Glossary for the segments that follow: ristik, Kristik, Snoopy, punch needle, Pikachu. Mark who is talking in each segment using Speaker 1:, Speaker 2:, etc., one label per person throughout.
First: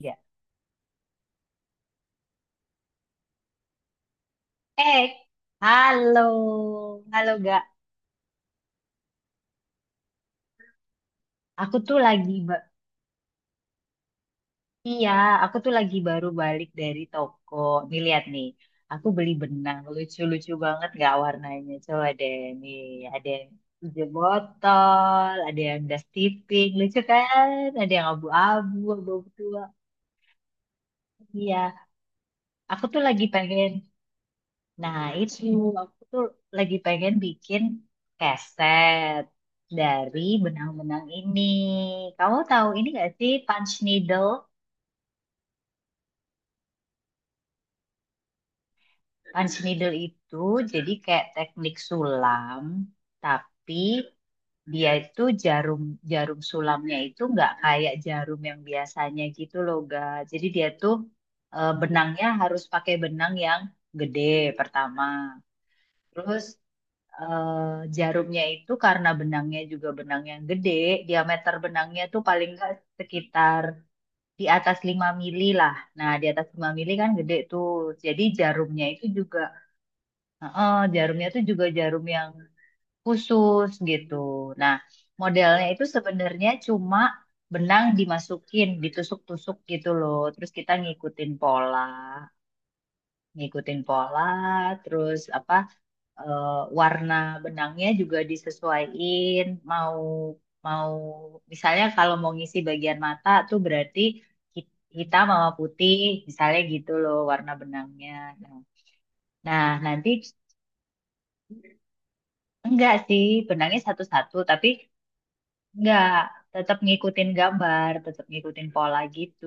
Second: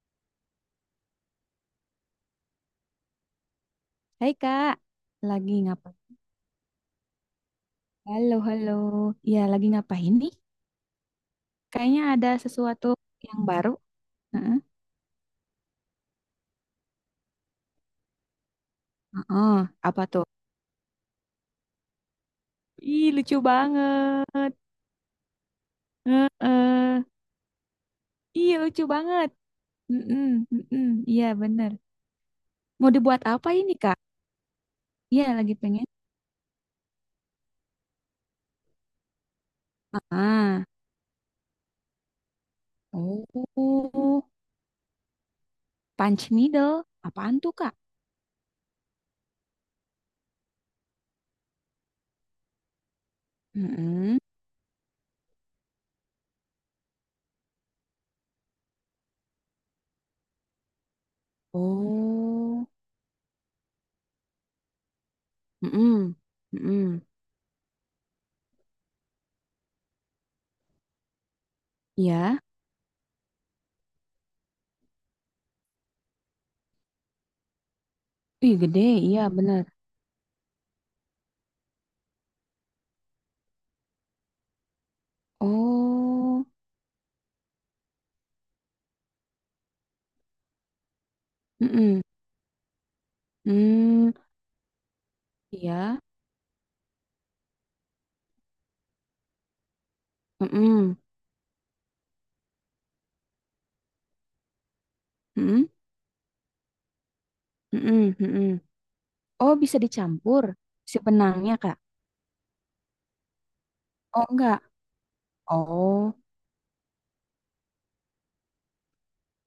Speaker 1: Ya.
Speaker 2: Hai Kak,
Speaker 1: Eh,
Speaker 2: lagi ngapain?
Speaker 1: Halo, halo gak?
Speaker 2: Halo, halo. Ya, lagi ngapain nih?
Speaker 1: Aku tuh
Speaker 2: Kayaknya ada
Speaker 1: lagi, ba-
Speaker 2: sesuatu yang baru. Heeh.
Speaker 1: Iya, aku tuh lagi baru balik dari toko. Nih lihat nih, aku beli
Speaker 2: Heeh,
Speaker 1: benang
Speaker 2: apa tuh?
Speaker 1: lucu-lucu banget gak warnanya? Coba deh, nih
Speaker 2: Ih,
Speaker 1: ada
Speaker 2: lucu
Speaker 1: yang hijau
Speaker 2: banget.
Speaker 1: botol, ada yang das tipik, lucu
Speaker 2: Heeh.
Speaker 1: kan? Ada yang
Speaker 2: Ih,
Speaker 1: abu-abu,
Speaker 2: lucu
Speaker 1: abu-abu
Speaker 2: banget.
Speaker 1: tua.
Speaker 2: Mm-mm, mm-mm. Iya,
Speaker 1: Iya,
Speaker 2: bener.
Speaker 1: aku
Speaker 2: Mau
Speaker 1: tuh
Speaker 2: dibuat
Speaker 1: lagi
Speaker 2: apa
Speaker 1: pengen.
Speaker 2: ini, Kak?
Speaker 1: Nah,
Speaker 2: Iya,
Speaker 1: itu
Speaker 2: lagi pengen.
Speaker 1: aku tuh lagi pengen bikin keset dari
Speaker 2: Ah,
Speaker 1: benang-benang ini. Kamu tahu ini gak sih punch
Speaker 2: oh,
Speaker 1: needle?
Speaker 2: punch needle. Apaan tuh, Kak?
Speaker 1: Punch needle itu jadi kayak teknik sulam, tapi
Speaker 2: Mm-mm.
Speaker 1: dia itu jarum jarum sulamnya itu nggak kayak jarum yang biasanya gitu loh, ga. Jadi dia tuh benangnya harus
Speaker 2: Oh,
Speaker 1: pakai benang yang gede pertama.
Speaker 2: mm-mm,
Speaker 1: Terus
Speaker 2: mm-mm.
Speaker 1: eh, jarumnya itu karena benangnya juga benang yang gede, diameter benangnya tuh
Speaker 2: Iya.
Speaker 1: paling nggak sekitar di atas 5 mm lah. Nah, di atas 5 mm kan gede tuh. Jadi
Speaker 2: Ih, gede.
Speaker 1: jarumnya itu
Speaker 2: Iya,
Speaker 1: juga,
Speaker 2: bener.
Speaker 1: heeh, jarumnya tuh juga jarum yang khusus gitu. Nah, modelnya itu
Speaker 2: Oh.
Speaker 1: sebenarnya cuma benang dimasukin, ditusuk-tusuk gitu loh. Terus kita
Speaker 2: Mm-mm.
Speaker 1: ngikutin
Speaker 2: Hmm,
Speaker 1: pola, terus apa?
Speaker 2: iya.
Speaker 1: eh, Warna benangnya juga disesuaiin mau mau
Speaker 2: Mm-mm.
Speaker 1: misalnya kalau mau ngisi bagian mata tuh berarti hitam sama
Speaker 2: Mm-mm.
Speaker 1: putih misalnya gitu loh warna benangnya
Speaker 2: Mm-mm.
Speaker 1: nah,
Speaker 2: Mm-mm. Oh,
Speaker 1: nah,
Speaker 2: bisa
Speaker 1: nanti
Speaker 2: dicampur si benangnya, Kak.
Speaker 1: enggak sih benangnya
Speaker 2: Oh,
Speaker 1: satu-satu
Speaker 2: enggak.
Speaker 1: tapi enggak,
Speaker 2: Oh.
Speaker 1: tetap ngikutin gambar tetap ngikutin pola gitu.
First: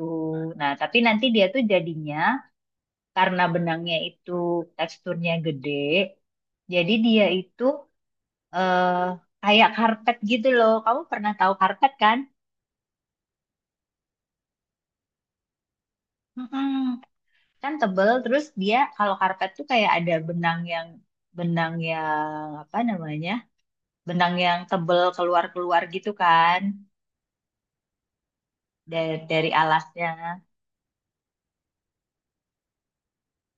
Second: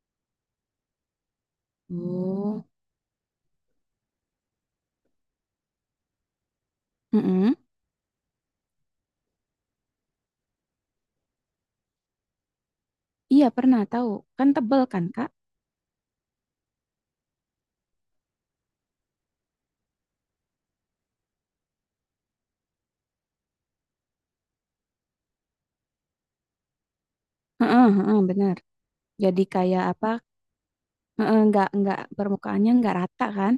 Speaker 1: Nah tapi nanti dia tuh jadinya
Speaker 2: Oh.
Speaker 1: karena benangnya itu teksturnya gede jadi dia
Speaker 2: Mm-mm.
Speaker 1: itu eh kayak karpet gitu loh. Kamu pernah tahu karpet kan?
Speaker 2: Iya, pernah tahu. Kan tebel kan, Kak?
Speaker 1: Mm-mm. Kan tebel, terus dia kalau karpet tuh kayak ada benang yang apa namanya? Benang yang tebel keluar-keluar gitu kan
Speaker 2: Heeh, heeh, benar. Jadi
Speaker 1: dari
Speaker 2: kayak
Speaker 1: alasnya.
Speaker 2: apa? Heeh, enggak permukaannya enggak rata kan?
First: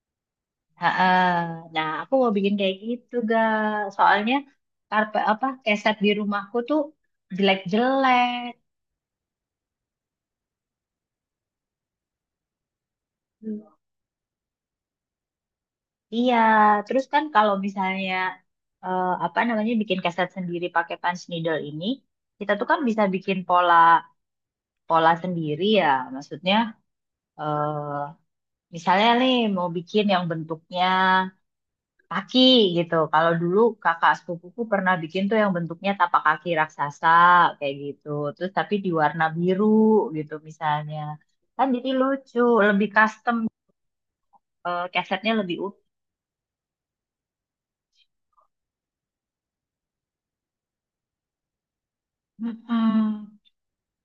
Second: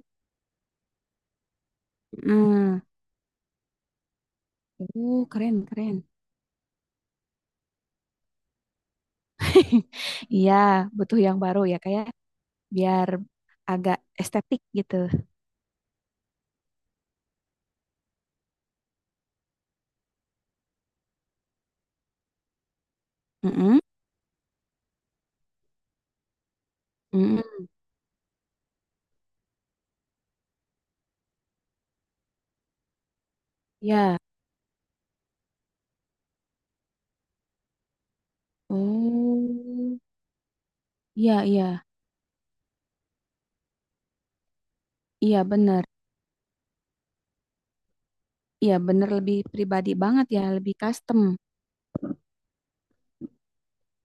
Speaker 1: ha Nah, aku mau bikin
Speaker 2: Heeh.
Speaker 1: kayak gitu, ga. Soalnya karpet apa
Speaker 2: Keren,
Speaker 1: keset
Speaker 2: keren.
Speaker 1: di rumahku tuh jelek-jelek.
Speaker 2: Iya, butuh yang baru ya, kayak biar agak estetik gitu.
Speaker 1: Iya, terus kan kalau misalnya apa namanya bikin keset sendiri pakai punch needle ini, kita tuh kan bisa bikin pola
Speaker 2: Mm-mm.
Speaker 1: pola sendiri ya. Maksudnya
Speaker 2: Mm-mm.
Speaker 1: eh misalnya nih mau bikin yang bentuknya kaki gitu. Kalau dulu kakak
Speaker 2: Iya.
Speaker 1: sepupuku pernah bikin tuh yang bentuknya tapak kaki raksasa kayak gitu. Terus tapi di warna biru
Speaker 2: Oh.
Speaker 1: gitu misalnya.
Speaker 2: Iya,
Speaker 1: Kan
Speaker 2: iya,
Speaker 1: jadi lucu, lebih custom, kesetnya
Speaker 2: iya
Speaker 1: lebih utuh.
Speaker 2: bener. Iya bener lebih pribadi banget ya, lebih custom.
Speaker 1: Mm-mm.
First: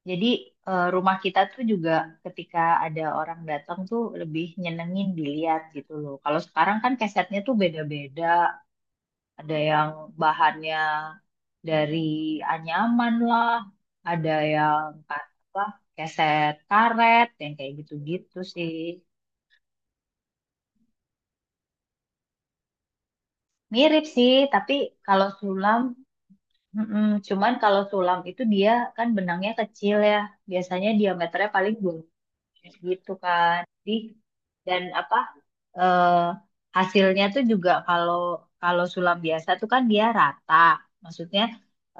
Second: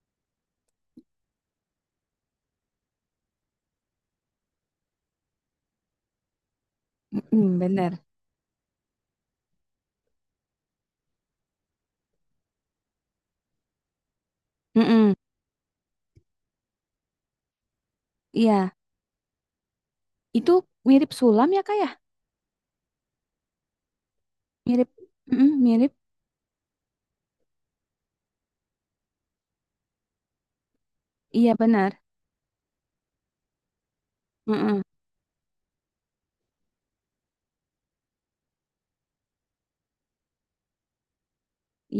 Speaker 1: Jadi rumah kita tuh juga ketika ada orang datang tuh lebih nyenengin dilihat gitu loh. Kalau sekarang kan kesetnya tuh
Speaker 2: Mm-mm, bener.
Speaker 1: beda-beda. Ada yang bahannya dari anyaman lah, ada yang
Speaker 2: Mm-mm,
Speaker 1: apa keset karet yang kayak gitu-gitu sih.
Speaker 2: iya, itu mirip sulam ya kak ya?
Speaker 1: Mirip sih, tapi
Speaker 2: Mirip,
Speaker 1: kalau
Speaker 2: mm-mm,
Speaker 1: sulam,
Speaker 2: mirip.
Speaker 1: mm-mm, cuman kalau sulam itu dia kan benangnya kecil ya. Biasanya diameternya
Speaker 2: Iya
Speaker 1: paling dua
Speaker 2: benar.
Speaker 1: gitu kan di,
Speaker 2: Mm-mm,
Speaker 1: dan apa eh, hasilnya tuh juga kalau kalau sulam biasa tuh kan dia rata maksudnya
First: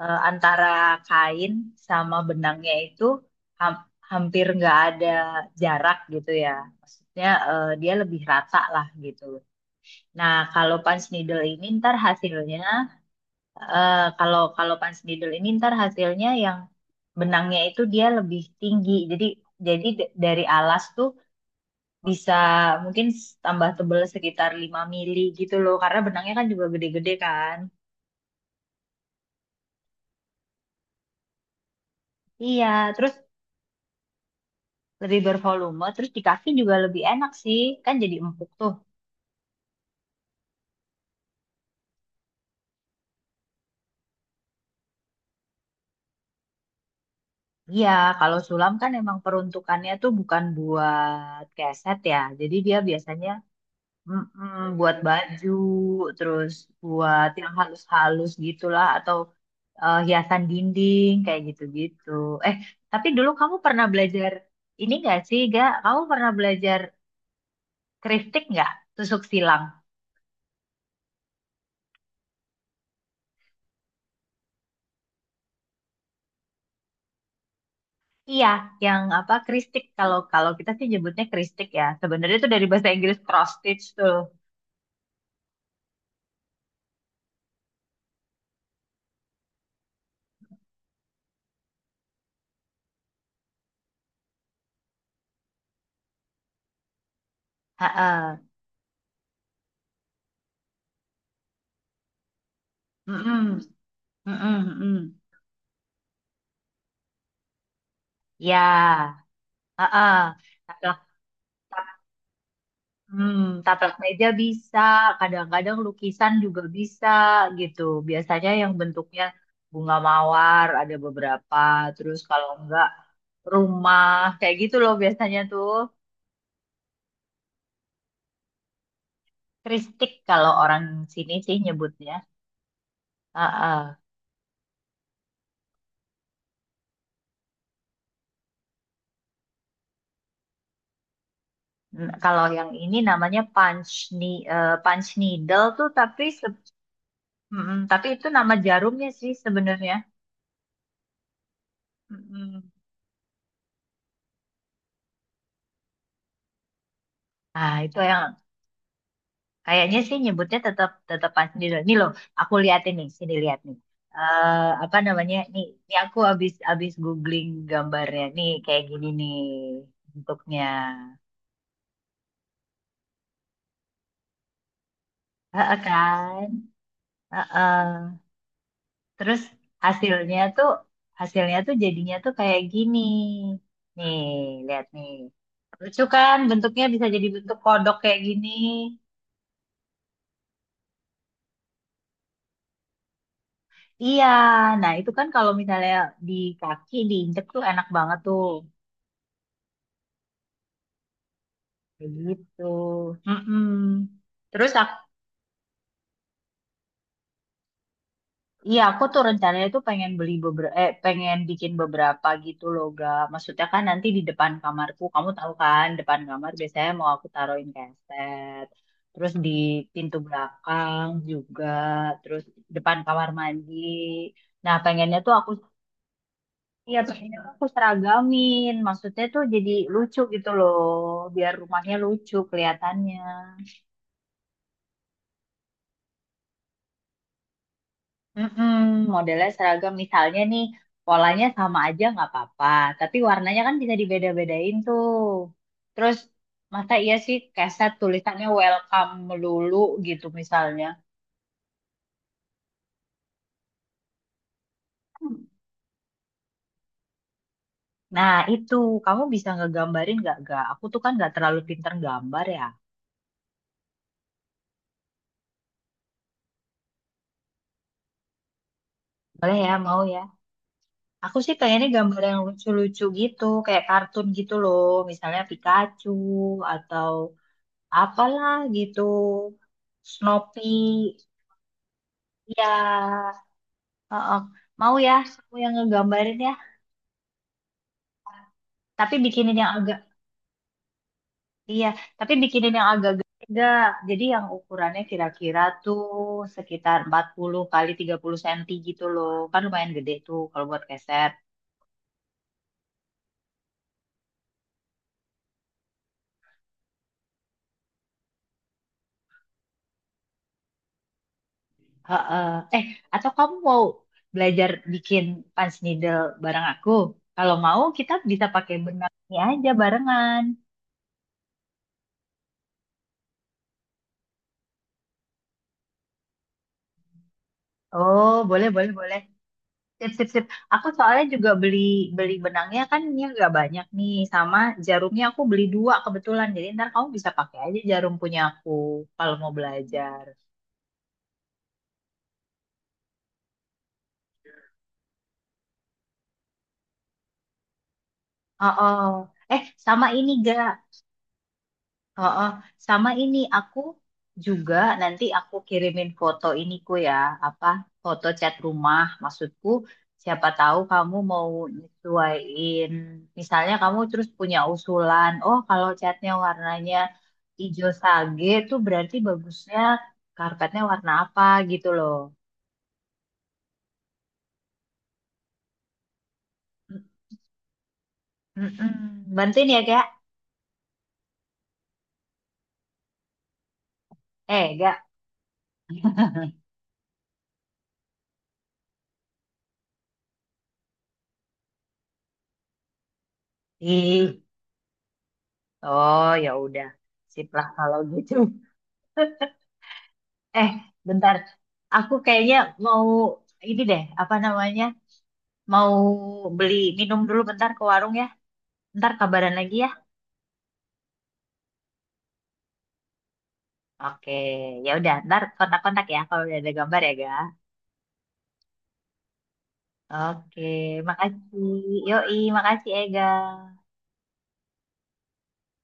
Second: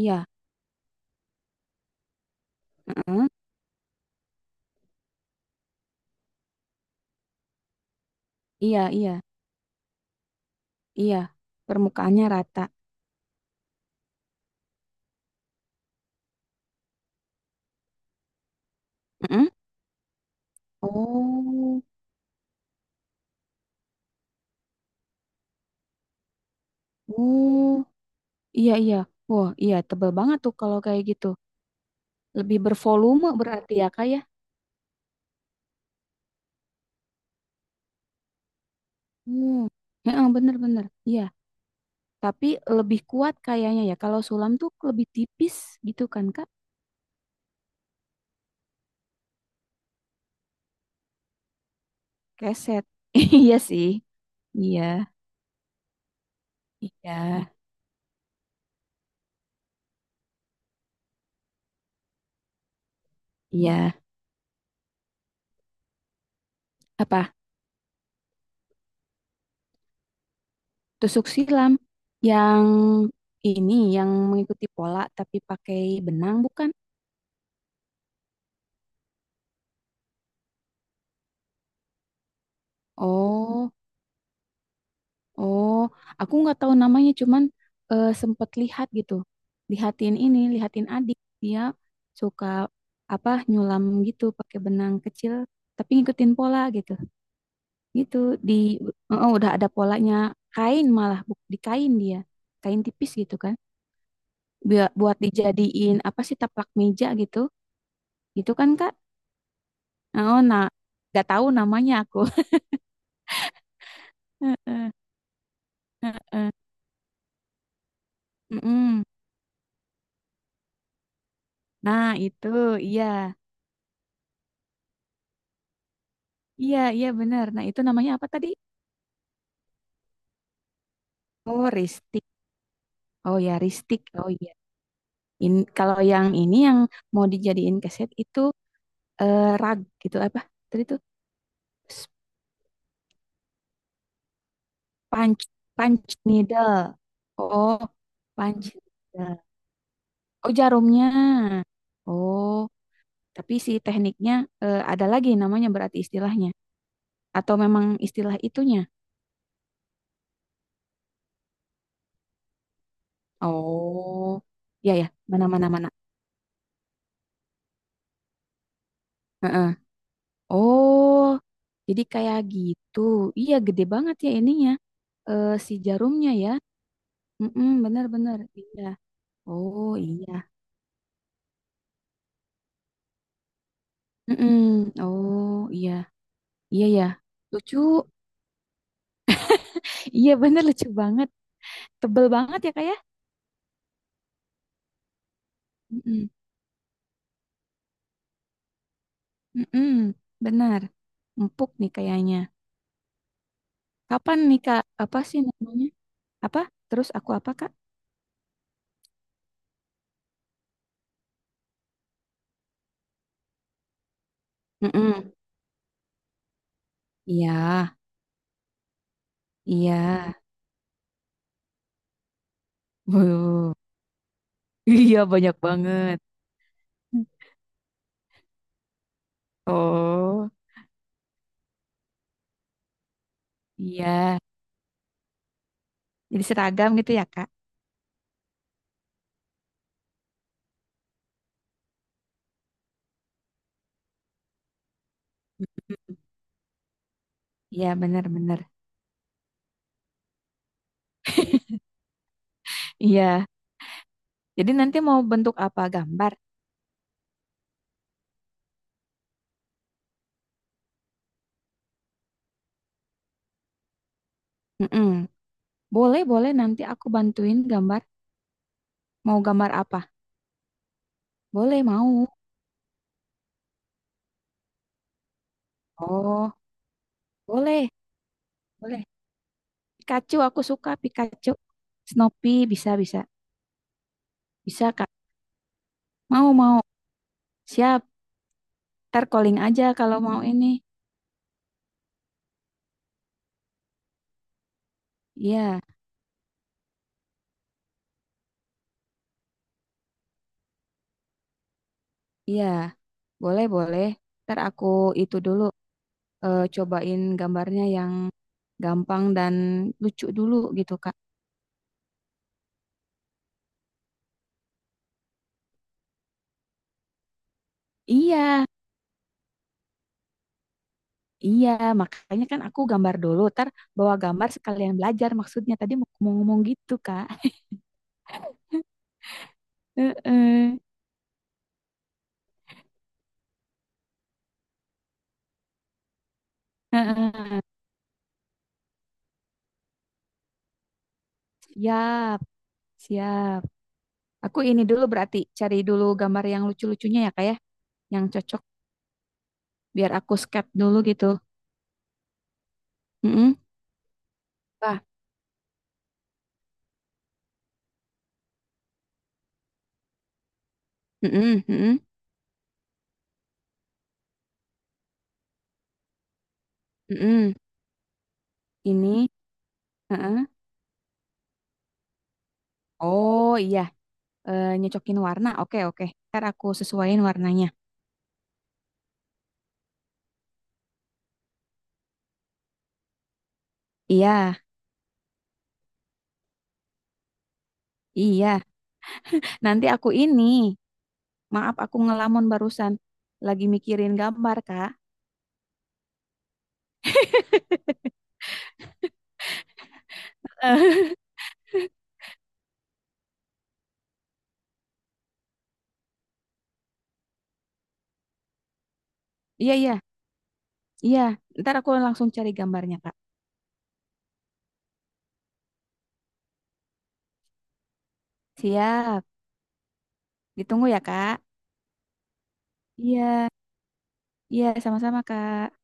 Speaker 1: antara kain sama benangnya itu
Speaker 2: mm-mm,
Speaker 1: ham- hampir nggak ada jarak gitu ya maksudnya dia lebih rata lah
Speaker 2: iya, iya,
Speaker 1: gitu. Nah kalau punch
Speaker 2: iya.
Speaker 1: needle ini ntar
Speaker 2: Permukaannya
Speaker 1: hasilnya
Speaker 2: rata.
Speaker 1: eh, kalau kalau punch needle ini ntar hasilnya yang benangnya itu dia lebih tinggi jadi
Speaker 2: Mm-mm.
Speaker 1: dari alas tuh
Speaker 2: Oh,
Speaker 1: bisa mungkin tambah tebel sekitar 5 mm gitu loh karena benangnya kan juga gede-gede kan.
Speaker 2: oh, iya, iya. Wah, iya tebal banget tuh kalau kayak gitu. Lebih
Speaker 1: Iya terus
Speaker 2: bervolume berarti ya kak ya?
Speaker 1: lebih bervolume terus di kaki juga lebih enak sih kan jadi empuk tuh.
Speaker 2: Hmm, heeh, bener-bener. Iya. Tapi lebih kuat kayaknya ya. Kalau sulam tuh lebih tipis gitu kan, Kak?
Speaker 1: Iya kalau sulam kan emang peruntukannya tuh bukan buat keset ya jadi dia
Speaker 2: Keset.
Speaker 1: biasanya
Speaker 2: Iya sih.
Speaker 1: mm-mm,
Speaker 2: Iya.
Speaker 1: buat baju terus
Speaker 2: Iya.
Speaker 1: buat yang halus-halus gitulah atau hiasan dinding kayak gitu-gitu. eh tapi dulu kamu pernah
Speaker 2: Iya.
Speaker 1: belajar ini gak sih, Ga? Kamu pernah belajar
Speaker 2: Apa?
Speaker 1: Kristik nggak? Tusuk silang.
Speaker 2: Tusuk silam. Yang ini, yang mengikuti pola tapi pakai benang bukan?
Speaker 1: Iya, yang apa kristik kalau kalau kita sih nyebutnya kristik ya. Sebenarnya itu dari bahasa Inggris cross
Speaker 2: Oh,
Speaker 1: stitch tuh.
Speaker 2: oh. Aku nggak tahu namanya, cuman sempet lihat gitu. Lihatin ini, lihatin adik. Dia suka apa nyulam gitu pakai benang kecil tapi ngikutin pola gitu. Gitu
Speaker 1: Heeh.
Speaker 2: di oh udah ada polanya kain malah di kain dia kain tipis gitu kan.
Speaker 1: Mm-mm. Mm-mm. Mm-mm.
Speaker 2: Buat dijadiin apa sih taplak meja gitu gitu kan Kak
Speaker 1: Ya. Heeh.
Speaker 2: oh nah
Speaker 1: Taplak,
Speaker 2: nggak tahu namanya
Speaker 1: tap-
Speaker 2: aku.
Speaker 1: hmm, taplak meja bisa,
Speaker 2: Heeh,
Speaker 1: kadang-kadang lukisan juga bisa gitu. Biasanya yang
Speaker 2: mm-mm.
Speaker 1: bentuknya bunga mawar ada beberapa,
Speaker 2: Nah,
Speaker 1: terus kalau
Speaker 2: itu
Speaker 1: enggak
Speaker 2: iya.
Speaker 1: rumah kayak gitu loh biasanya tuh.
Speaker 2: Iya, iya benar. Nah, itu namanya apa tadi?
Speaker 1: Kristik kalau orang sini sih
Speaker 2: Oh,
Speaker 1: nyebutnya.
Speaker 2: ristik. Oh
Speaker 1: Ah,
Speaker 2: ya,
Speaker 1: ah.
Speaker 2: ristik. Oh iya. Kalau yang ini yang mau dijadiin keset itu rag gitu apa? Tadi tuh
Speaker 1: Kalau yang ini namanya ni punch
Speaker 2: punch,
Speaker 1: needle tuh
Speaker 2: punch
Speaker 1: tapi
Speaker 2: needle. Oh,
Speaker 1: tapi itu nama
Speaker 2: punch
Speaker 1: jarumnya sih
Speaker 2: needle.
Speaker 1: sebenarnya.
Speaker 2: Oh, jarumnya.
Speaker 1: Mm-mm.
Speaker 2: Oh, tapi si tekniknya ada lagi namanya berarti istilahnya. Atau
Speaker 1: Nah,
Speaker 2: memang
Speaker 1: itu yang
Speaker 2: istilah itunya?
Speaker 1: kayaknya sih nyebutnya tetap tetap punch needle. Nih loh, aku lihat ini, sini lihat nih.
Speaker 2: Oh,
Speaker 1: Eh,
Speaker 2: ya
Speaker 1: apa
Speaker 2: ya,
Speaker 1: namanya? Nih,
Speaker 2: mana-mana mana. Mana,
Speaker 1: nih
Speaker 2: mana.
Speaker 1: aku habis habis googling gambarnya. Nih kayak gini nih
Speaker 2: Heeh.
Speaker 1: bentuknya.
Speaker 2: Oh, jadi kayak gitu. Iya, gede banget ya ininya. Eh, si
Speaker 1: Heeh
Speaker 2: jarumnya
Speaker 1: kan?
Speaker 2: ya. Mm-mm,
Speaker 1: Heeh.
Speaker 2: benar-benar. Iya.
Speaker 1: Terus
Speaker 2: Oh, iya.
Speaker 1: hasilnya tuh hasilnya tuh jadinya tuh kayak gini. Nih, lihat
Speaker 2: Mm-mm.
Speaker 1: nih.
Speaker 2: Oh, iya.
Speaker 1: Lucu kan bentuknya
Speaker 2: Iya
Speaker 1: bisa
Speaker 2: ya.
Speaker 1: jadi bentuk
Speaker 2: Lucu.
Speaker 1: kodok kayak gini.
Speaker 2: Iya bener lucu banget. Tebel banget ya, Kak ya?
Speaker 1: Iya, nah itu kan kalau misalnya
Speaker 2: Mm-mm.
Speaker 1: di kaki diinjek tuh enak banget tuh.
Speaker 2: Mm-mm. Benar. Empuk nih
Speaker 1: Kayak
Speaker 2: kayaknya.
Speaker 1: gitu. Mm-mm.
Speaker 2: Kapan nih
Speaker 1: Terus
Speaker 2: Kak? Apa sih namanya? Apa? Terus aku apa Kak?
Speaker 1: iya, aku tuh rencananya tuh pengen beli beberapa, eh, pengen bikin beberapa gitu loh, ga. Maksudnya kan nanti di depan kamarku, kamu
Speaker 2: Mm-mm.
Speaker 1: tahu kan, depan kamar biasanya mau aku taruhin
Speaker 2: Iya,
Speaker 1: keset, terus di
Speaker 2: iya.
Speaker 1: pintu belakang juga, terus depan kamar mandi.
Speaker 2: Wuh.
Speaker 1: Nah, pengennya
Speaker 2: Iya
Speaker 1: tuh aku,
Speaker 2: banyak banget.
Speaker 1: iya Pengennya tuh aku seragamin, maksudnya tuh jadi lucu gitu
Speaker 2: Oh,
Speaker 1: loh, biar rumahnya lucu kelihatannya.
Speaker 2: iya. Jadi seragam gitu ya Kak?
Speaker 1: Mm-mm, modelnya seragam misalnya nih polanya sama aja nggak apa-apa, tapi warnanya kan bisa dibeda-bedain tuh. Terus masa iya sih keset
Speaker 2: Iya
Speaker 1: tulisannya
Speaker 2: benar-benar.
Speaker 1: welcome melulu gitu misalnya.
Speaker 2: Iya. Jadi nanti mau bentuk apa gambar?
Speaker 1: Nah itu kamu bisa ngegambarin nggak gak? Aku tuh kan nggak terlalu pinter gambar ya.
Speaker 2: Mm-mm. Boleh, boleh nanti aku bantuin gambar. Mau
Speaker 1: Boleh
Speaker 2: gambar
Speaker 1: ya
Speaker 2: apa?
Speaker 1: mau ya. Aku sih
Speaker 2: Boleh,
Speaker 1: pengennya gambar
Speaker 2: mau.
Speaker 1: yang lucu-lucu gitu, kayak kartun gitu loh, misalnya Pikachu
Speaker 2: Oh,
Speaker 1: atau
Speaker 2: boleh,
Speaker 1: apalah gitu,
Speaker 2: boleh. Pikachu aku suka
Speaker 1: Snoopy.
Speaker 2: Pikachu. Snoopy
Speaker 1: Ya,
Speaker 2: bisa bisa
Speaker 1: heeh.
Speaker 2: bisa
Speaker 1: Mau
Speaker 2: Kak.
Speaker 1: ya, kamu yang ngegambarin ya.
Speaker 2: Mau mau. Siap.
Speaker 1: Tapi
Speaker 2: Ntar
Speaker 1: bikinin
Speaker 2: calling
Speaker 1: yang
Speaker 2: aja
Speaker 1: agak,
Speaker 2: kalau mau ini.
Speaker 1: iya. Tapi bikinin yang agak gede. Jadi yang ukurannya kira-kira
Speaker 2: Iya,
Speaker 1: tuh sekitar 40 x 30 cm gitu loh. Kan lumayan gede tuh kalau buat keset.
Speaker 2: iya. Boleh, boleh. Ntar aku itu dulu cobain gambarnya yang gampang dan lucu dulu gitu Kak.
Speaker 1: Heeh. Eh, atau kamu mau belajar bikin punch needle bareng aku? Kalau mau, kita bisa
Speaker 2: Iya,
Speaker 1: pakai benang ini aja barengan.
Speaker 2: iya. Makanya kan aku gambar dulu. Ntar bawa gambar sekalian belajar maksudnya. Tadi mau ngomong -ngomong gitu Kak.
Speaker 1: Oh, boleh, boleh, boleh. Sip, sip, sip.
Speaker 2: Heeh.
Speaker 1: Aku soalnya juga beli beli benangnya kan ini nggak banyak nih, sama jarumnya aku beli dua kebetulan. Jadi ntar kamu bisa
Speaker 2: Heeh.
Speaker 1: pakai aja jarum punya aku kalau mau belajar.
Speaker 2: Siap, siap. Aku ini dulu berarti cari dulu gambar yang lucu-lucunya ya kak ya, yang cocok
Speaker 1: Oh, oh. Eh, sama
Speaker 2: biar
Speaker 1: ini
Speaker 2: aku sket
Speaker 1: gak?
Speaker 2: dulu gitu.
Speaker 1: Heeh, sama ini
Speaker 2: Mm-mm.
Speaker 1: aku juga
Speaker 2: Wah,
Speaker 1: nanti aku kirimin foto iniku ya, apa foto cat rumah. Maksudku, siapa tahu kamu mau
Speaker 2: mm-mm, mm-mm,
Speaker 1: nyesuaiin. Misalnya kamu terus punya usulan, oh kalau catnya warnanya
Speaker 2: mm-mm.
Speaker 1: hijau sage tuh berarti
Speaker 2: Ini,
Speaker 1: bagusnya
Speaker 2: mm-mm.
Speaker 1: karpetnya warna apa gitu loh.
Speaker 2: Oh iya, eh, nyocokin warna. Oke oke, ntar aku sesuaiin warnanya.
Speaker 1: Mm-mm. Bantuin ya, Kak?
Speaker 2: Iya
Speaker 1: Eh, Kak.
Speaker 2: iya. Nanti aku ini, maaf aku ngelamun barusan, lagi mikirin
Speaker 1: Ih,
Speaker 2: gambar kak.
Speaker 1: oh ya udah. Sip lah kalau gitu. Eh, bentar. Aku kayaknya mau ini deh, apa namanya? Mau beli minum dulu bentar ke warung ya. Ntar kabaran
Speaker 2: Iya
Speaker 1: lagi ya.
Speaker 2: iya iya. Ntar aku langsung cari gambarnya kak.
Speaker 1: Oke, ya udah. Ntar kontak-kontak ya kalau udah ada gambar ya, Ga.
Speaker 2: Siap,
Speaker 1: Oke,
Speaker 2: ditunggu ya kak.
Speaker 1: makasih. Yoi, makasih Ega.
Speaker 2: Iya iya sama-sama kak.